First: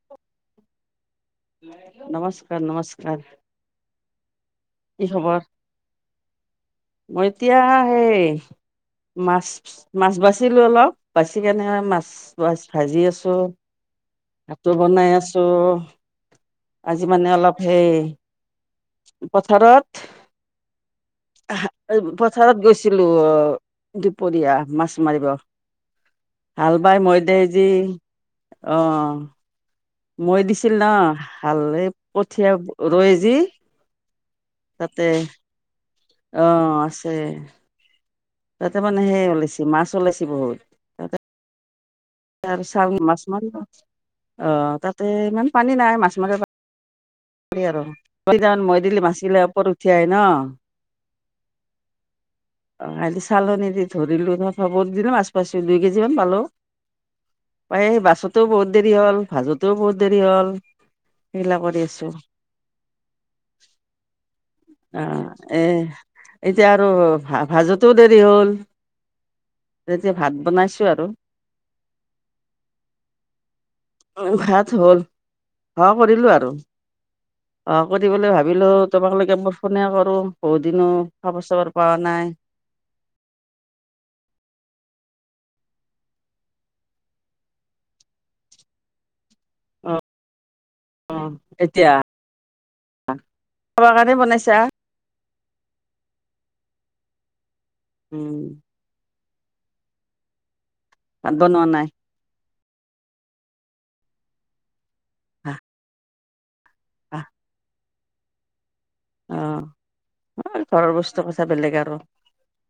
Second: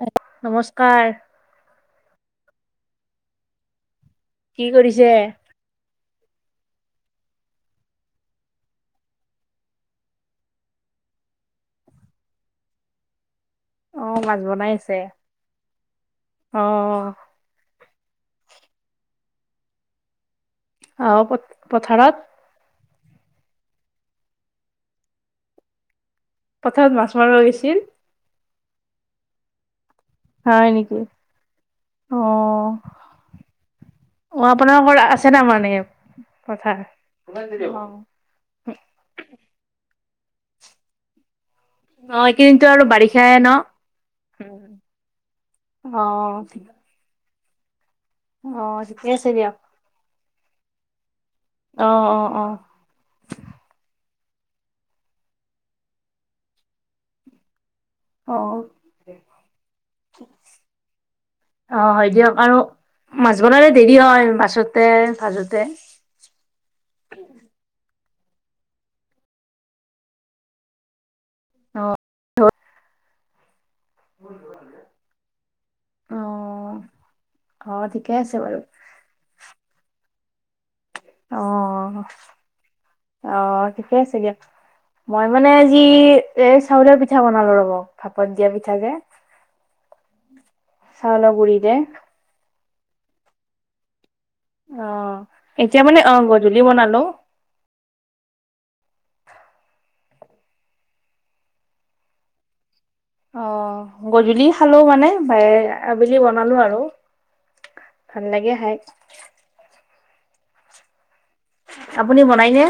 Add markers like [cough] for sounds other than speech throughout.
[unintelligible] নমস্কাৰ। নমস্কাৰ, নমস্কাৰ। কি কৰিছে? মই এতিয়া, হেই মাছ, [unintelligible] মাছ বাচিলো অলপ, বাচি কেনে, মাছ ভাজি আছো। অ মাছ ভাতো আছে। বনাই আছো, অ আজি মানে অলপ হেই, পথাৰত আহ হাল প পথাৰত গৈছিলো, অ' দুপৰীয়া মাছ মাৰিব। হাল পথাৰত বাই মাছ মাৰিব মৈদেজি, গৈছিল। অ'। মৈ হয় দিছিল না, নেকি হালে অ কঠীয়া ৰুৱে যি অ', আপোনাৰ তাতে ঘৰত আ-আছে নাই মানে অ পথাৰ, আছে অ'। তাতে মানে সেই উলাইছে, মাছ উলাইছে বহুত। অ তাৰ, এইকেইদিনতো আৰু চাউ মাছ বাৰিষাই ন? মাৰিব। অ, তাতে ইমান পানী নাই, অ মাছ মাৰিব প পাৰি আৰু অ [unintelligible] মৈ দিলি ঠিকে মাচ আছে গিলাক দিয়ক। ওপৰত উঠি আহে ন'। অ', অ', অ'। অ', খালি চালনী দি ধৰিলো, [unintelligible] মাছ পাছো, দুই কেজিমান পালো। মানে এই অ বাচুতেও বহুত দেৰি হ'ল, ভাজোতেও বহুত দেৰি হ'ল, সেইবিলাক অ কৰি হয় আছোঁ। দিয়ক আৰু, মাছ বনালে দেৰি হয়, বাচোতে, অ', এ ভাজোতে। এতিয়া আৰু ভা-ভাজোতেও দেৰি হ'ল। এতিয়া ভাত বনাইছোঁ আৰু। অ' [unintelligible] উম, ভাত হ'ল, সহা অ কৰিলো আৰু, সহা অ কৰি ঠিকে পেলাই আছে বাৰু। ভাবিলোঁ তোমাকলেগি একবাৰ ফোনে কৰোঁ, বহুতদিনো অ। খবৰ চাবৰ পোৱা নাই। অ', ঠিকে আছে দিয়া। মই মানে আযি এই চাউলৰ পিঠা বনালো ৰব, ভাপত দিয়া পিঠা যে। অ'। অ', চাউলৰ গুৰিৰে এতিয়া, খাবৰ কাৰণে বনাইছা। অ', এতিয়া মানে অ', গধূলি বনালো। উম। ভাত বনোৱা নাই। অ', গধূলি খালো মানে, বে, আবেলি বনালো আৰু। ভাল লাগে খায়। অ', [unintelligible] ঘৰৰ বস্তু টোৰ কথা বেলেগ আৰু, আপুনি বনাইনে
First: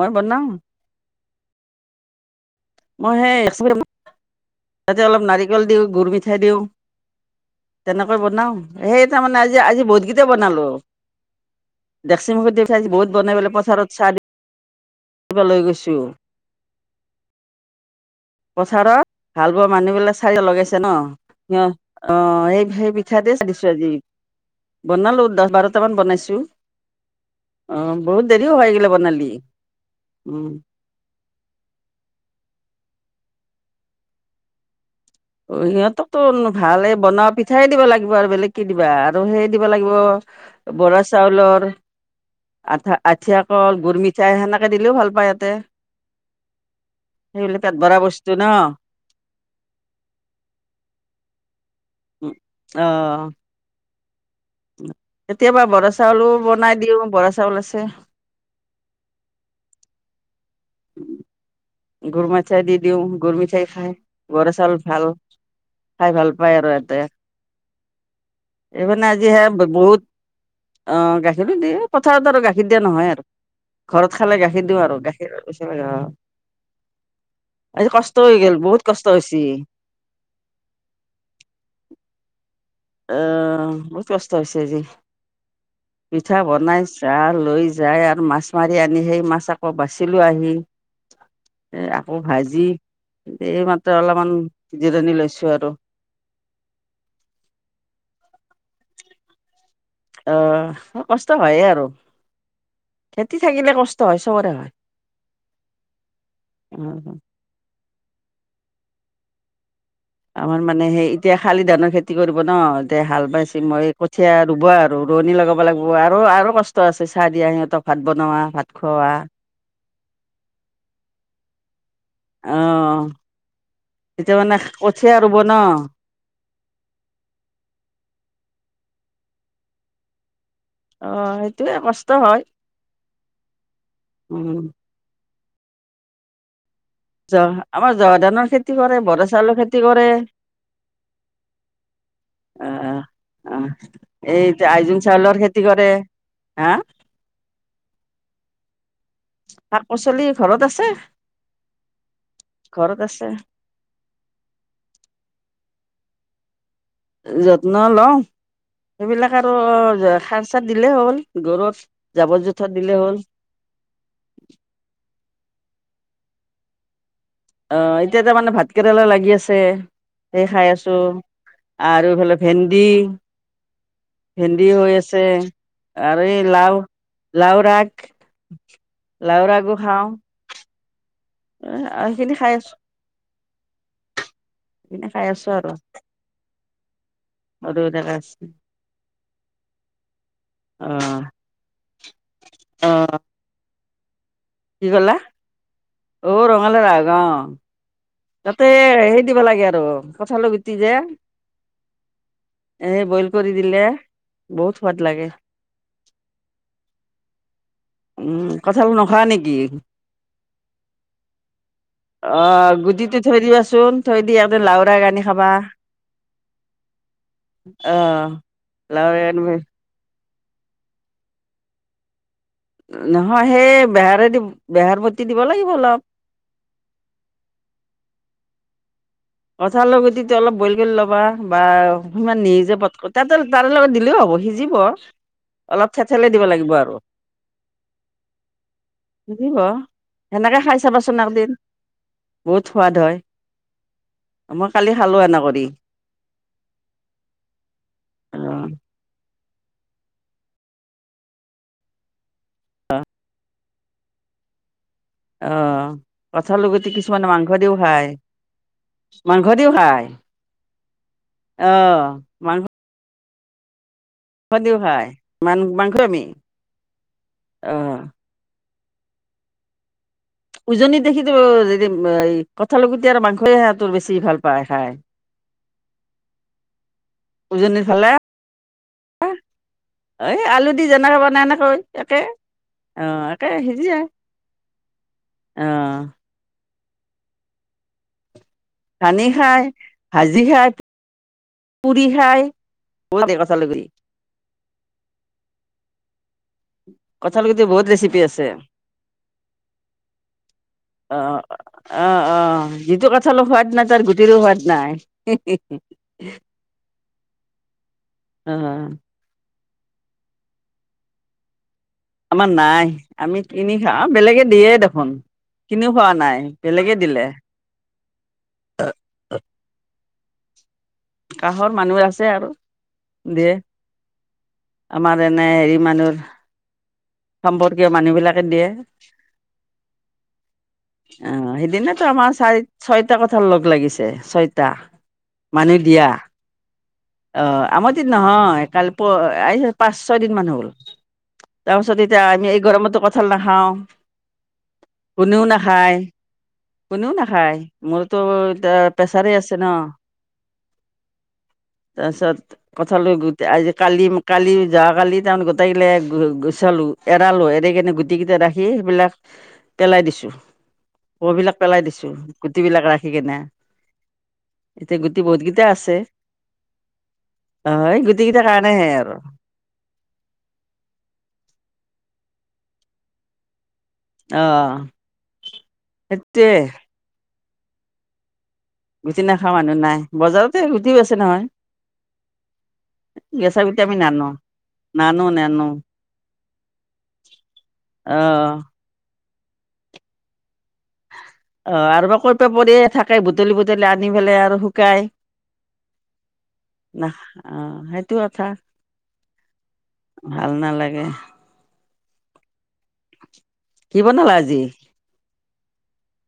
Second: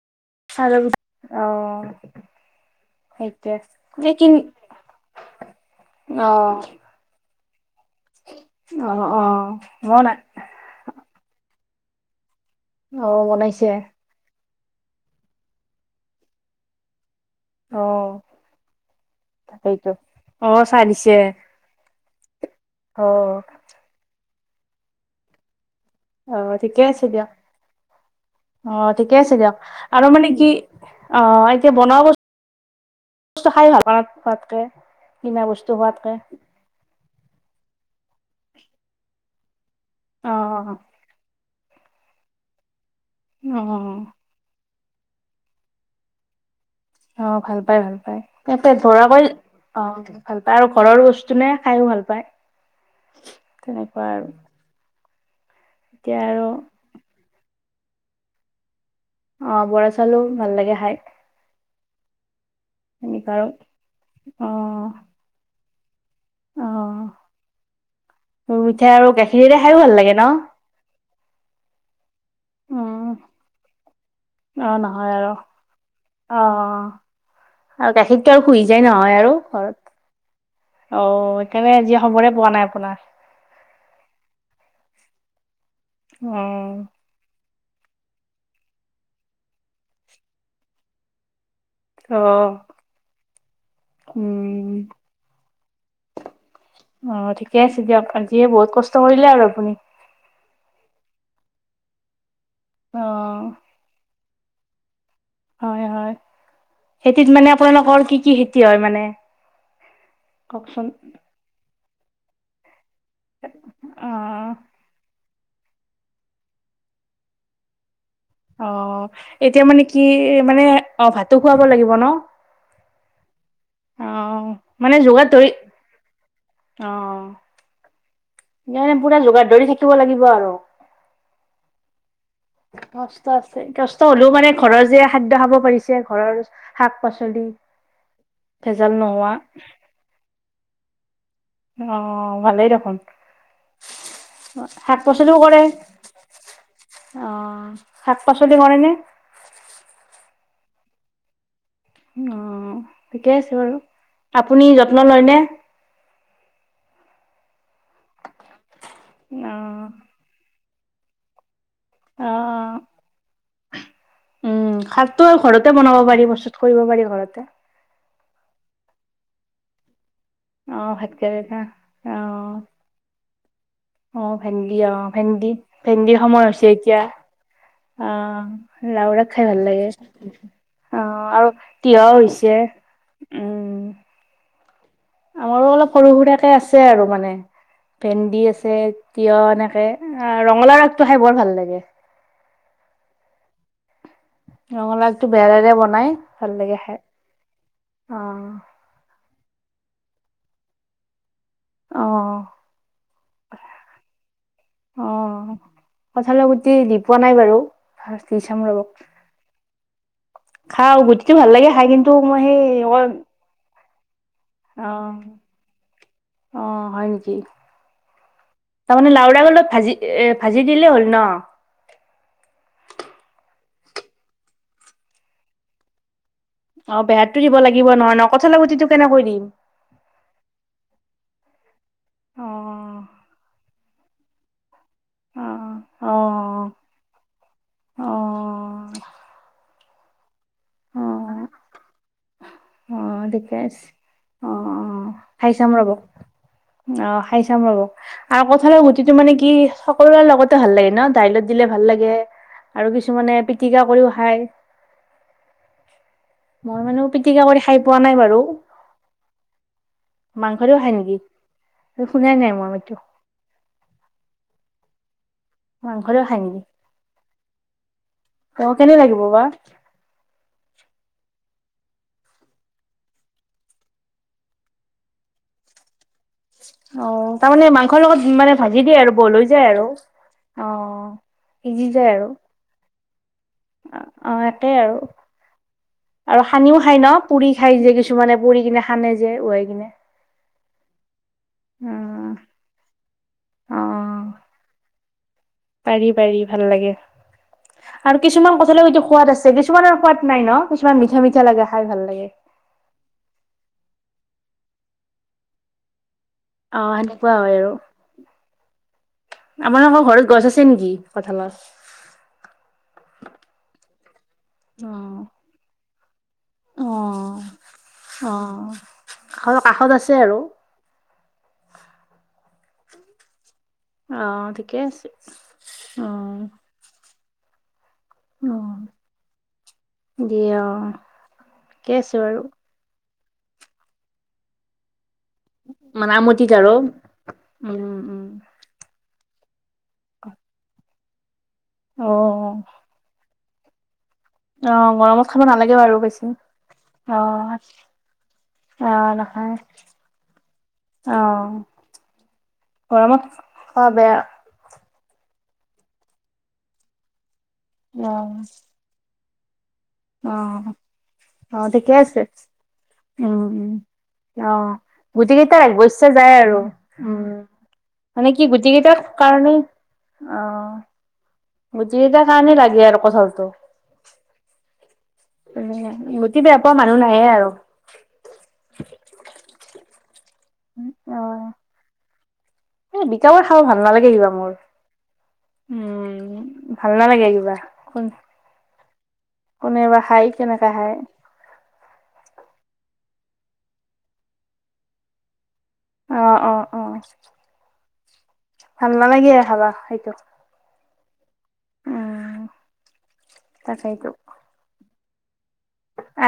মই বনাও। চাউলৰ পিঠা অ', সেইটোৱে মই আছে সেই [unintelligible] তাতে অলপ নাৰিকল দিওঁ, গুৰ মিঠাই দিওঁ। তেনেকৈ বনাও, অ সেই অ তাৰ মানে আজি, আজি মই নাই বহুতকেইটা বনালো। দেক্সি মুখত দিয়া পিঠা আজি অ বহুত বনাই বোলে পেলাই বনাইছে পথাৰত চাহ দি ব লৈ গৈছোঁ। অ পথাৰত হাল বোৱা তাকেইতো মানুহবিলাক চাগে অ লগাইছে চাহ ন? দিছে সিহঁত অঁ, এক সেই অ পিঠাতে চাহ দিছো আজি, বনালো দহ বাৰ টামান অ বনাইছো, ঠিকে আছে দিয়ক অঁ বহুত দেৰিও হয় অ এইগিলা ঠিকে বনালি। আছে দিয়ক আৰু মানে উম কি, অঁ এতিয়া বনোৱা বস্ খাই ভাল পাও তাতকে। কিনা অ বস্তু খোৱাতকে। সিহঁতকতো ভালে বনোৱা পিঠাই দিব লাগিব আৰু বেলেগ কি দিবা আৰু সেই দিব লাগিব, অ', বৰা চ চাউলৰ, আঠা আঠিয়া কল, গুৰ অ', মিঠাই, সেনেকে দিলেও ভাল পায় ইহতে। সেই গিলা পেট ভৰা বস্তু ন' ঘৰুৱাকৈ, অঁ। ভাল আৰু ঘৰৰ বস্তু নে খাইও ভাল পায়। উম অঁ তেনেকুৱা আৰু কেতিয়াবা বৰা এতিয়া চাউলো আৰু বনাই দি, ওঁ বৰা চাউল আছে। অঁ বৰা চাউলো ভাল লাগে খাই। গুৰ মিঠাই দি দিওঁ, তেনেকুৱা গুৰ আৰু। মিঠাই খাই বৰা চাউল অ', ভাল। খাই ভাল পায় আৰু ইহতে অ'। গুৰ সেই মিঠাই আৰু কাৰণে আজি হে গাখীৰেৰে খাইও ভাল বহুত লাগে ন? অঁ গাখীৰো দিয়ে পথাৰত‌ আৰু গাখীৰ গাখীৰ দিয়া উম, নহয় আৰু ঘৰত খালে গাখীৰ দিওঁ আৰু গাখীৰ পি [unintelligible] অঁ অঁ অঁ আৰু গাখীৰতটো হৈ আৰু গ'ল শুই বহুত যায় কষ্ট নহয় আৰু হৈছি ঘৰত অ' সেকানে আজি খবৰে পোৱা নাই আপোনাৰ। এ বহুত কষ্ট হৈছে আজি পিঠা বনাই দা‌ লৈ যায় আৰু মাছ মাৰি আনি, সেই মাছ আকৌ বাচিলোঁ আহি। এই অ', আকৌ ভাজি অ', এই মাত্ৰ অলমান উম। সিজিৰনি লৈছোঁ আৰু। অঁ ঠিকে আছে দিয়ক, আজিয়ে বহুত কষ্ট কৰিলে আৰু আপুনি অ', কষ্ট হয়ে আৰু। অ খেতি থাকিলে কষ্ট হয়, চবৰে হয়। হয় হয়,। খেতিত মানে আপোনালোকৰ কি কি খেতি হয় মানে? আমাৰ মানে কওকচোন সেই এতিয়া শালি ধানৰ খেতি কৰিব ন'। এতে হাল বাইছি মই অ কঠীয়া ৰুব আৰু ৰোৱনী লগা লগাব লাগব আৰু আৰু কষ্ট আছে চাহ দিয়া সিহঁতক ভাত বনোৱা। ভাত অঁ খোৱা এতিয়া মানে কি মানে, অঁ ভাতো খুৱাব লাগিব ন? অঁ অ এতিয়া মানে কঠীয়া ৰুব ন'। অঁ। এৰে পুৰা যোগাৰ ধৰি থাকিব লাগিব আৰু। অঁ সেইটোয়ে কষ্ট হয়। কষ্ট আছে, কষ্ট হ'লেও মানে উম ঘৰৰ যে খাদ্য খাব পাৰিছে, ঘৰৰ শাক। জ পাচলি আমাৰ জহা ধানৰ খেতি ভেজাল কৰে, বৰা নোহোৱা চাউলৰ খেতি কৰে। অ ভালেই দেখোন আহ আহ এই যা শাক আইজং চাউলৰ খেতি কৰে। হা? অঁ শাক পাচলি কৰেনে? শাক - পাচলি ঘৰত আছে। অঁ ঠিকে আছে বাৰু আপুনি যত্ন লয়নে? যত্ন লওঁ। সেইবিলাক আৰু যে সাৰ চাৰ দিলেই হ'ল ঘৰত। অ জাবৰ জোথৰ দিলে হ'ল। উম! খাৰটো আৰু ঘৰতে বনাব পাৰি। প্ৰস্তুত কৰিব পাৰি ঘৰতে। অঁ এতিয়া তাৰ মানে ভাত কেৰেলা লাগি আছে। সেই খাই অ আছো ভাতকেৰেলা আৰু এইফালে ভেন্দি অঁ ভেন্দি, হৈ অঁ আছে। ভেন্দি। ভেন্দিৰ আৰু এই সময় হৈছে লাও, এতিয়া। লাও ৰাগ, অঁ লাওৰা লাও খাই ভাল ৰাগো লাগে খাওঁ। অঁ আৰু এ তিয়ঁহ সেইখিনি খাই হৈছে। আছো, উম! সেইখিনি খাই আছো আৰু আমাৰো অলপ সৰু সুৰাকে আছে আৰু মানে। ভেন্দি আছে, তিয়ঁহ এনেকে। ৰঙালাও আগটো খাই বৰ ভাল লাগে। অঁ! ৰঙালাও আগটো [unintelligible] বনাই অ ভাল লাগে ৰঙালাও খাই। আগ অ অ তাতে হেৰি দিব লাগে আৰু কঁঠালৰ গুটি যে। অ', এ বইল কৰি দিলে বহুত সোৱাদ লাগে। অ', কঁঠালৰ গুটি দি পোৱা নাই বাৰু। দি উম! চাম ৰ'ব, কঁঠাল নোখোৱা নেকি? খাওঁ গুটিটো ভাল লাগে খাই কিন্তু মই অ! সেই গুটিটো থৈ দিবা চোন, থৈ দিয়া অঁ! অঁ, হয় নেকি? অ তাৰমানে লাওৰাগ লাওৰা আনিবা আগৰ লগত ভাজি এ ভাজি দিলেই হ'ল ন? নহয় সেই বেহাৰেদি বেহাৰ বতি দিব লাগিব অলপ। অঁ! বেহাৰতো দিব লাগিব নহয় ন। কঠালৰ গুটিটো কেনেকৈ দিম? কঁঠালৰ গুটিটো অলপ বইল কৰি ল'বা বা সিমান নিজে অ', পট [unintelligible] তাৰে লগত দিলেও হ'ব সিজিব। অ', অলপ থেঠেলি দিব অ', লাগিব আৰু। অ', সিজিব। সেনেকে খাই চাবা চোন অ', একদিন বহুত সোৱাদ অ হয়। ঠিকে আছে। মই কালি অঁ-অঁ, খালো এনে খাই কৰি চাম ৰব, অঁ খাই চাম ৰব। আৰু কঁঠালৰ অ গুটিটো মানে কি সকলোৰে লগতে ভাল লাগে ন। দাইলত দিলে ভাল লাগে আৰু কিছুমানে পিটিকা কৰিও খায়। অঁ! কঁঠালৰ গুটি কিছুমানে মাংস দিও খা খোৱা নাই বাৰু। খায় মাংস দিও খাই নেকি? অ শুনাই নাই মই এইটো। মাংস দিও খায়। মান মাংস আমি দিও খায় নি? অ ত কেনে লাগিব বা? উজনিত দেখিছোঁ [unintelligible] কঁঠাল গুটি আৰু মাংসই সিহঁতৰ বেছি ভাল পায় খায়। অঁ! তাৰমানে উজনিৰ মাংসৰ ফালে লগত মানে ভাজি দিয়ে আৰু ব‌ইল হৈ যায় আৰু। এই অ আলু দি যেনেকে বনাই এনেকৈ সিজি একেই অঁ একেই [unintelligible] অঁ! একেই আৰু। আৰু সানিও খাই ন? পুৰি খাই যে কিছুমানে পুৰি কিনে সানে সানি যে উহাই খায়, কিনে ভাজি খায়। অ পুৰি খায়। বইল দে কঁঠালগুটি [unintelligible] পাৰি-পাৰি ভাল লাগে। কঁঠালৰ গুটি বহুত ৰেচিপি আৰু আছে কিছুমান কঁঠালৰ গুতি সোৱাদ আছে, কিছুমানৰ সোৱাদ নাই ন? কিছুমান অ মিঠা-মিঠা লাগে, খাই অ ভাল লাগে। অ যিটো কঁঠালৰ সোৱাদ নাই তাৰ গুটিৰো সোৱাদ নাই। [inaudible] অঁ সেনেকুৱা হয় আৰু। অঁ-অঁ! আপোনালোকৰ ঘৰত গছ আছে নেকি কঁঠালৰ? আমাৰ নাই আমি কিনি খাওঁ আৰু বেলেগে দিয়ে দেখোন। অ কিনিও খোৱা নাই। বেলেগে অ দিলে। অ ঘৰৰ কাষত আছে আৰু কাষৰ মানুহৰ আছে আৰু, দিয়ে। অঁ', - ঠিকে আছে। আমাৰ এনে হেৰি মানুহৰ অঁহ। সম্পৰ্কীয় মানুহ বিলাকে দিয়ে। দিয়ে অ অঁ', ঠিকে সেইদিনাটো আছে আমাৰ বাৰু চাৰি ছয়টা কঠাল লগ লাগিছে, ছয়টা। মানুহে দিয়া, মানে আমটিত আৰু অ' উম আমৰতো উম নহয়, কালি প্ৰ এই পাঁচ ছয় দিন মান হ'ল। তাৰপিছত অ এতিয়া আমি এই গৰমতো কঁঠাল নাখাওঁ। অঁ', গৰমত কোনেও খাব নালাগে নাখায় বাৰু বেছি। কোনেও অ নাখায়, মোৰতো অ এয়া প্ৰেছাৰে আছে ন। অহ',। তাৰপিছত কঁঠালৰ গুটি আজি যে বেয়া কালি-কালি যোৱা কালি তাৰ মানে গোটেইগিলা গু-গুচালো, এৰালো, এনেকে গুটিকেইটা ৰাখি সেইবিলাক- পেলাই দিছো অঁ', কবিলাক -অঁ', - পেলাই ঠিকে দিছো আছে, গুটিবিলাক ৰাখি কেনে উমঁ-উমঁ। অঁ', এতিয়া - গুটি কেইটাৰ বহুতকেইটা আছে অবশ্য যায় আৰু উমঁ। অ এই মানে গুটিকেইটাৰ কি গুটি কাৰণেহে কেইটাৰ আৰু কাৰণেও, অঁহ',। গুটি কেইটাৰ কাৰণে লাগে আৰু কঠাঁলটো। অহ',। উ' গুটি বেয়া পোৱা মানুহ নায়ে আৰু। গুটি নোখোৱা মানুহ নাই, বজাৰতে গুটি বেছে অ নহয়। এই বিকাবোৰ খাব বেছা ভাল গুটি আমি নালাগে নানো। কিবা মোৰ নানো-নানো। উম ভাল নালাগে কিবা অহ',। কোনেবা খাই, কেনেকা খাই। অ', -আৰু বা ক'ত বা পৰিয়ে থাকে, বুটলি-বুটলি আনি পেলাই আৰু শুকাই। অ অ অ ন' অঁ', - সেইটো কথা। ভাল নালাগে হ'ব আৰু। ভাল নালাগে। অঁহ। কি' বনালা আজি?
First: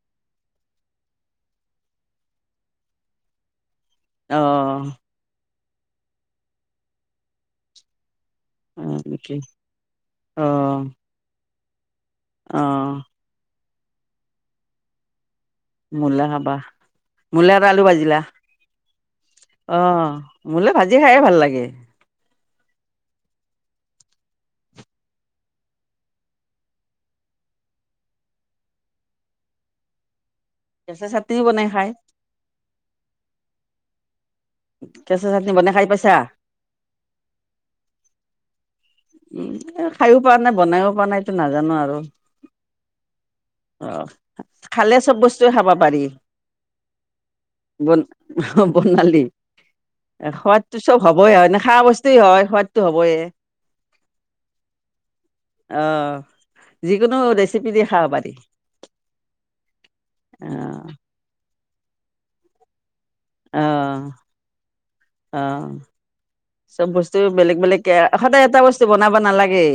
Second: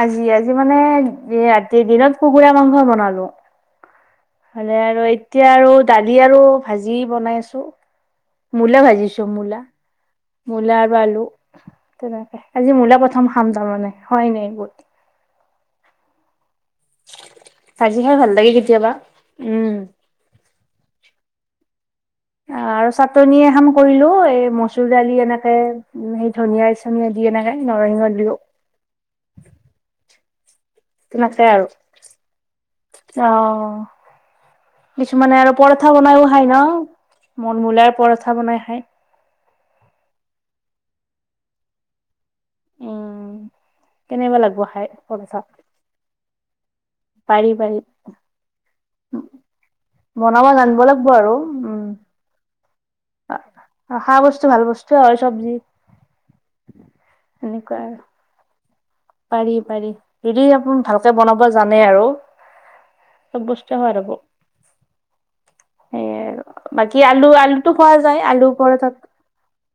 আজি-আজি মানে ৰাতি দিনত কুকুৰা মাংস বনালো। অ হ'লে আৰু এতিয়া আৰু দালি আৰু ভাজি বনাই আছো। মূলা হয় ভাজিছো নেকি মূলা, অ মূলা আৰু আলু। তেনেকে অ আজি মূলা প্ৰথম খাম তাৰমানে হয় নাই বহুত। মূলা খাবা, মূলা এটা আলু ভাজি খাই বাজিলা, ভাল লাগে কেতিয়াবা উম অঁহ। মূলা ভাজি খাইয়ে ভাল লাগে। আঁহ', - আৰু চাটনি এখন কৰিলো, এই মচুৰ দালি এনেকে। উমঁ, সেই ধনিয়া-চনীয়া দি এনেকে নৰসিংহ দিওঁ। কেঁচা চাটনিও নাথাই বনাই আৰু খাই অহ',। কেঁচা কিছুমানে চাটনি আৰু বনাই খাই পৰঠা পাইছা বনাইও খায় ন' মন-মূলাৰ পৰঠা বনাই খায়। উমঁ, খাইও পোৱা নাই, বনাইও পোৱা নাই, এইটো নাজানো আৰু। উম অহ', কেনেকুৱা লাগব খাই খালে চব বস্তু খাব পাৰি। পাৰি-পাৰি। বন অহ', -বৰ্নালী। বনাব সোৱাদটো জানিব চব লাগিব হ'বই আৰু আও, খোৱা বস্তুৱে হয় সোৱাদটো হ'বই। অ' খোৱা বস্তু ভাল বস্তুৱে হয়, চব্জি- অ', যিকোনো ৰেচিপি সেনেকুৱা দি আৰু খাব পাৰি। পাৰি- পাৰি, যদি অ আপোন ভালকে বনাব জানে আৰু। চব অ বস্তু সোৱাদ হব। অ', সেয়ে আৰু চব বাকী বস্তু আলু বেলেগ আলুটো বেলেগকে খোৱা যায় সদায় আলু এটা বস্তু পৰঠাত বনাব নালাগে।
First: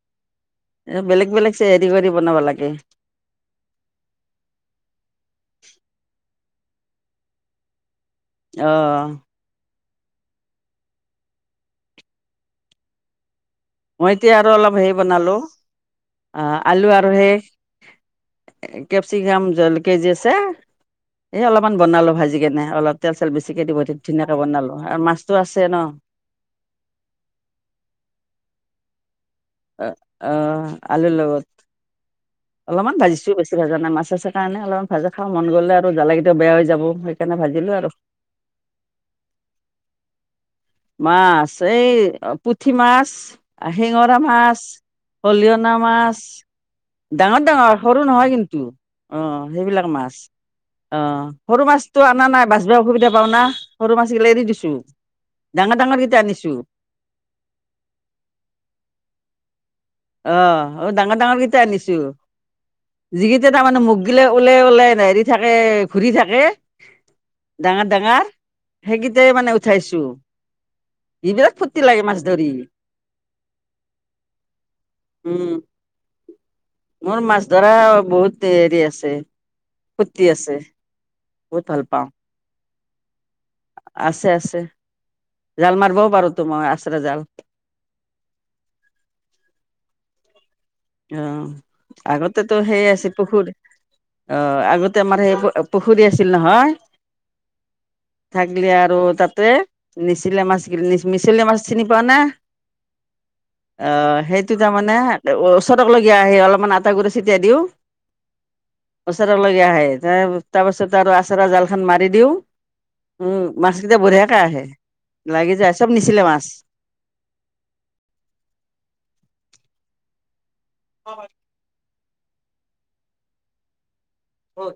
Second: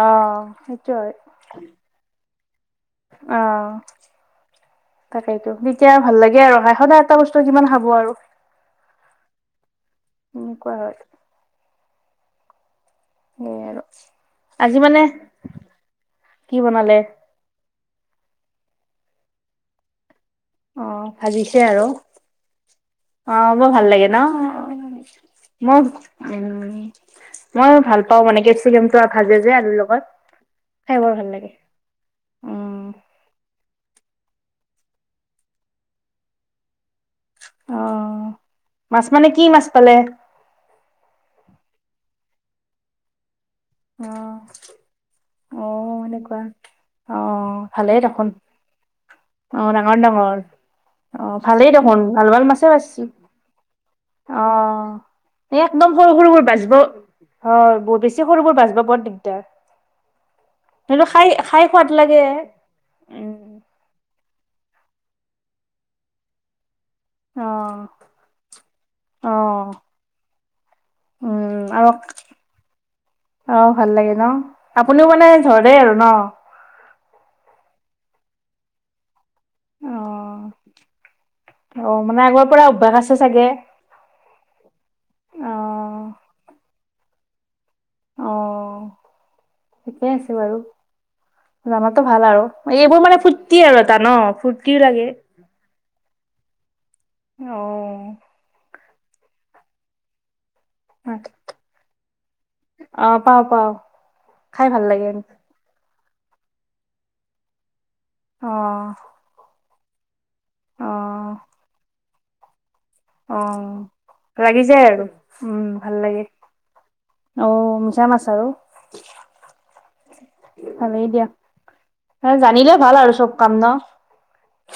অ', সেইটোয়ে বেলেগ বেলেগ [unintelligible] হেৰি কৰি বনাব লাগে। অ', তাকেইতো, তেতিয়া ভাল লাগে আৰু খাই, সদায় এটা বস্তু কিমান খাব আৰু। অ', সেনেকুৱা হয়। সেয়াই আৰু। মই এতিয়া আৰু আজি অলপ হেৰি মানে বনালো অ' কি আলু বনালে আৰু সেই কেপছিকাম জলকীয়া যে আছে। অ', এ ভাজিছে অলপমান আৰু বনালো ভাজি কেনে অলপ তেল চেল অ বেছিকে বৰ দিব ভাল লাগে ন ধুনীয়াকে বনালো আৰু মাছটো আছে মই ন'। উম, মই ভাল পাও মানে কেপছিকেম পুৰা ভাজে যে আলুৰ অ' লগত অ' খাই বৰ আলুৰ ভাল লগত লাগে। উম অলপমান ভাজিছোঁ বেছি ভাজা নাই মাছ আছে কাৰণে অলপমান ভাজা খাবা মন গ'লে আৰু জালা কেটাও বেয়া হৈ যাব সেইকাৰণে ভাজিলো অ আৰু। মাছ মানে কি মাছ পালে? মাছ এই পুঠি মাছ অ শিঙৰা মাছ অ পলিঅনা মাছ। এনেকুৱা অ ডাঙৰ - ডাঙৰ, ভালেই সৰু দেখোন নহয় কিন্তু অ', অ সেইবিলাক ডাঙৰ মাছ। ডাঙৰ অ', সৰু ভালেই দেখোন মাছটো আনা ভাল ভাল নাই মাছে বাছবা পাইছি অসুবিধা পাওঁ না সৰু মাছগিলা এৰি অ দিছো। এই ডাঙৰ একদম ডাঙৰ সৰু গেইটা সৰুবোৰ আনিছোঁ। বাচিব হয়, বৰ বেছি সৰুবোৰ বাচবা বৰ দিগদাৰ। অ', অ', সেইটো ডাঙৰ খাই ডাঙৰ কেইটা খাই সোৱাদ আনিছোঁ লাগে যিকেইটা উম তাৰ মানে মুখ গিলে ওলোই ওলাই হেৰি থাকে ঘূৰি থাকে অ ডাঙৰ - ডাঙৰ, অ সেইকিটাই মানে উঠাইছো। বিৰাট উম ফূৰ্তি আৰু লাগে মাছ ধৰি। অ', ভাল লাগে ন' আপুনিও মানে উম ধৰে আৰু ন'? মোৰ মাছ ধৰা বহুত হেৰি আছে অ ফুৰ্তি আছে বহুত ভাল অ পাওঁ। মানে আগৰ পৰা অভ্যাস আছে চাগে আছে - আছে, জাল অ মাৰবও পাৰো তো মই আছাৰা জাল। অ', থিকেই আছে বাৰু। জানাটো অ' ভাল আৰু আগতেতো সেই এইবোৰ আছিল মানে পুখুৰী ফূৰ্তি আৰু এটা ন' অ' ফুৰ্তিও আগতে লাগে আমাৰ সেই পুখুৰী আছিল নহয় অ', থাকিলে আৰু তাতে নিচিলা মাছ মিছলীয়া মাছ চিনি পাৱা নে? অ পাও পাও অ', সেইটো খাই ভাল তাৰমানে লাগে অ অচ চটকলগীয়া আহে অলপমান আটা গুৰি ছটিয়াই দিওঁ অ', ওচৰলৈকে আহে তাৰপাছত আৰু আচাৰা জালখন মাৰি দিওঁ অ উম, মাছ কেইটা বঢ়িয়াকে লাগি আহে যায় আৰু লাগি উম যায় ভাল চব লাগে মিছলিয়া মাছ। অ', মিছামাছ আৰু ভালেই দিয়া জানিলে ভাল আৰু চব কাম ন হয়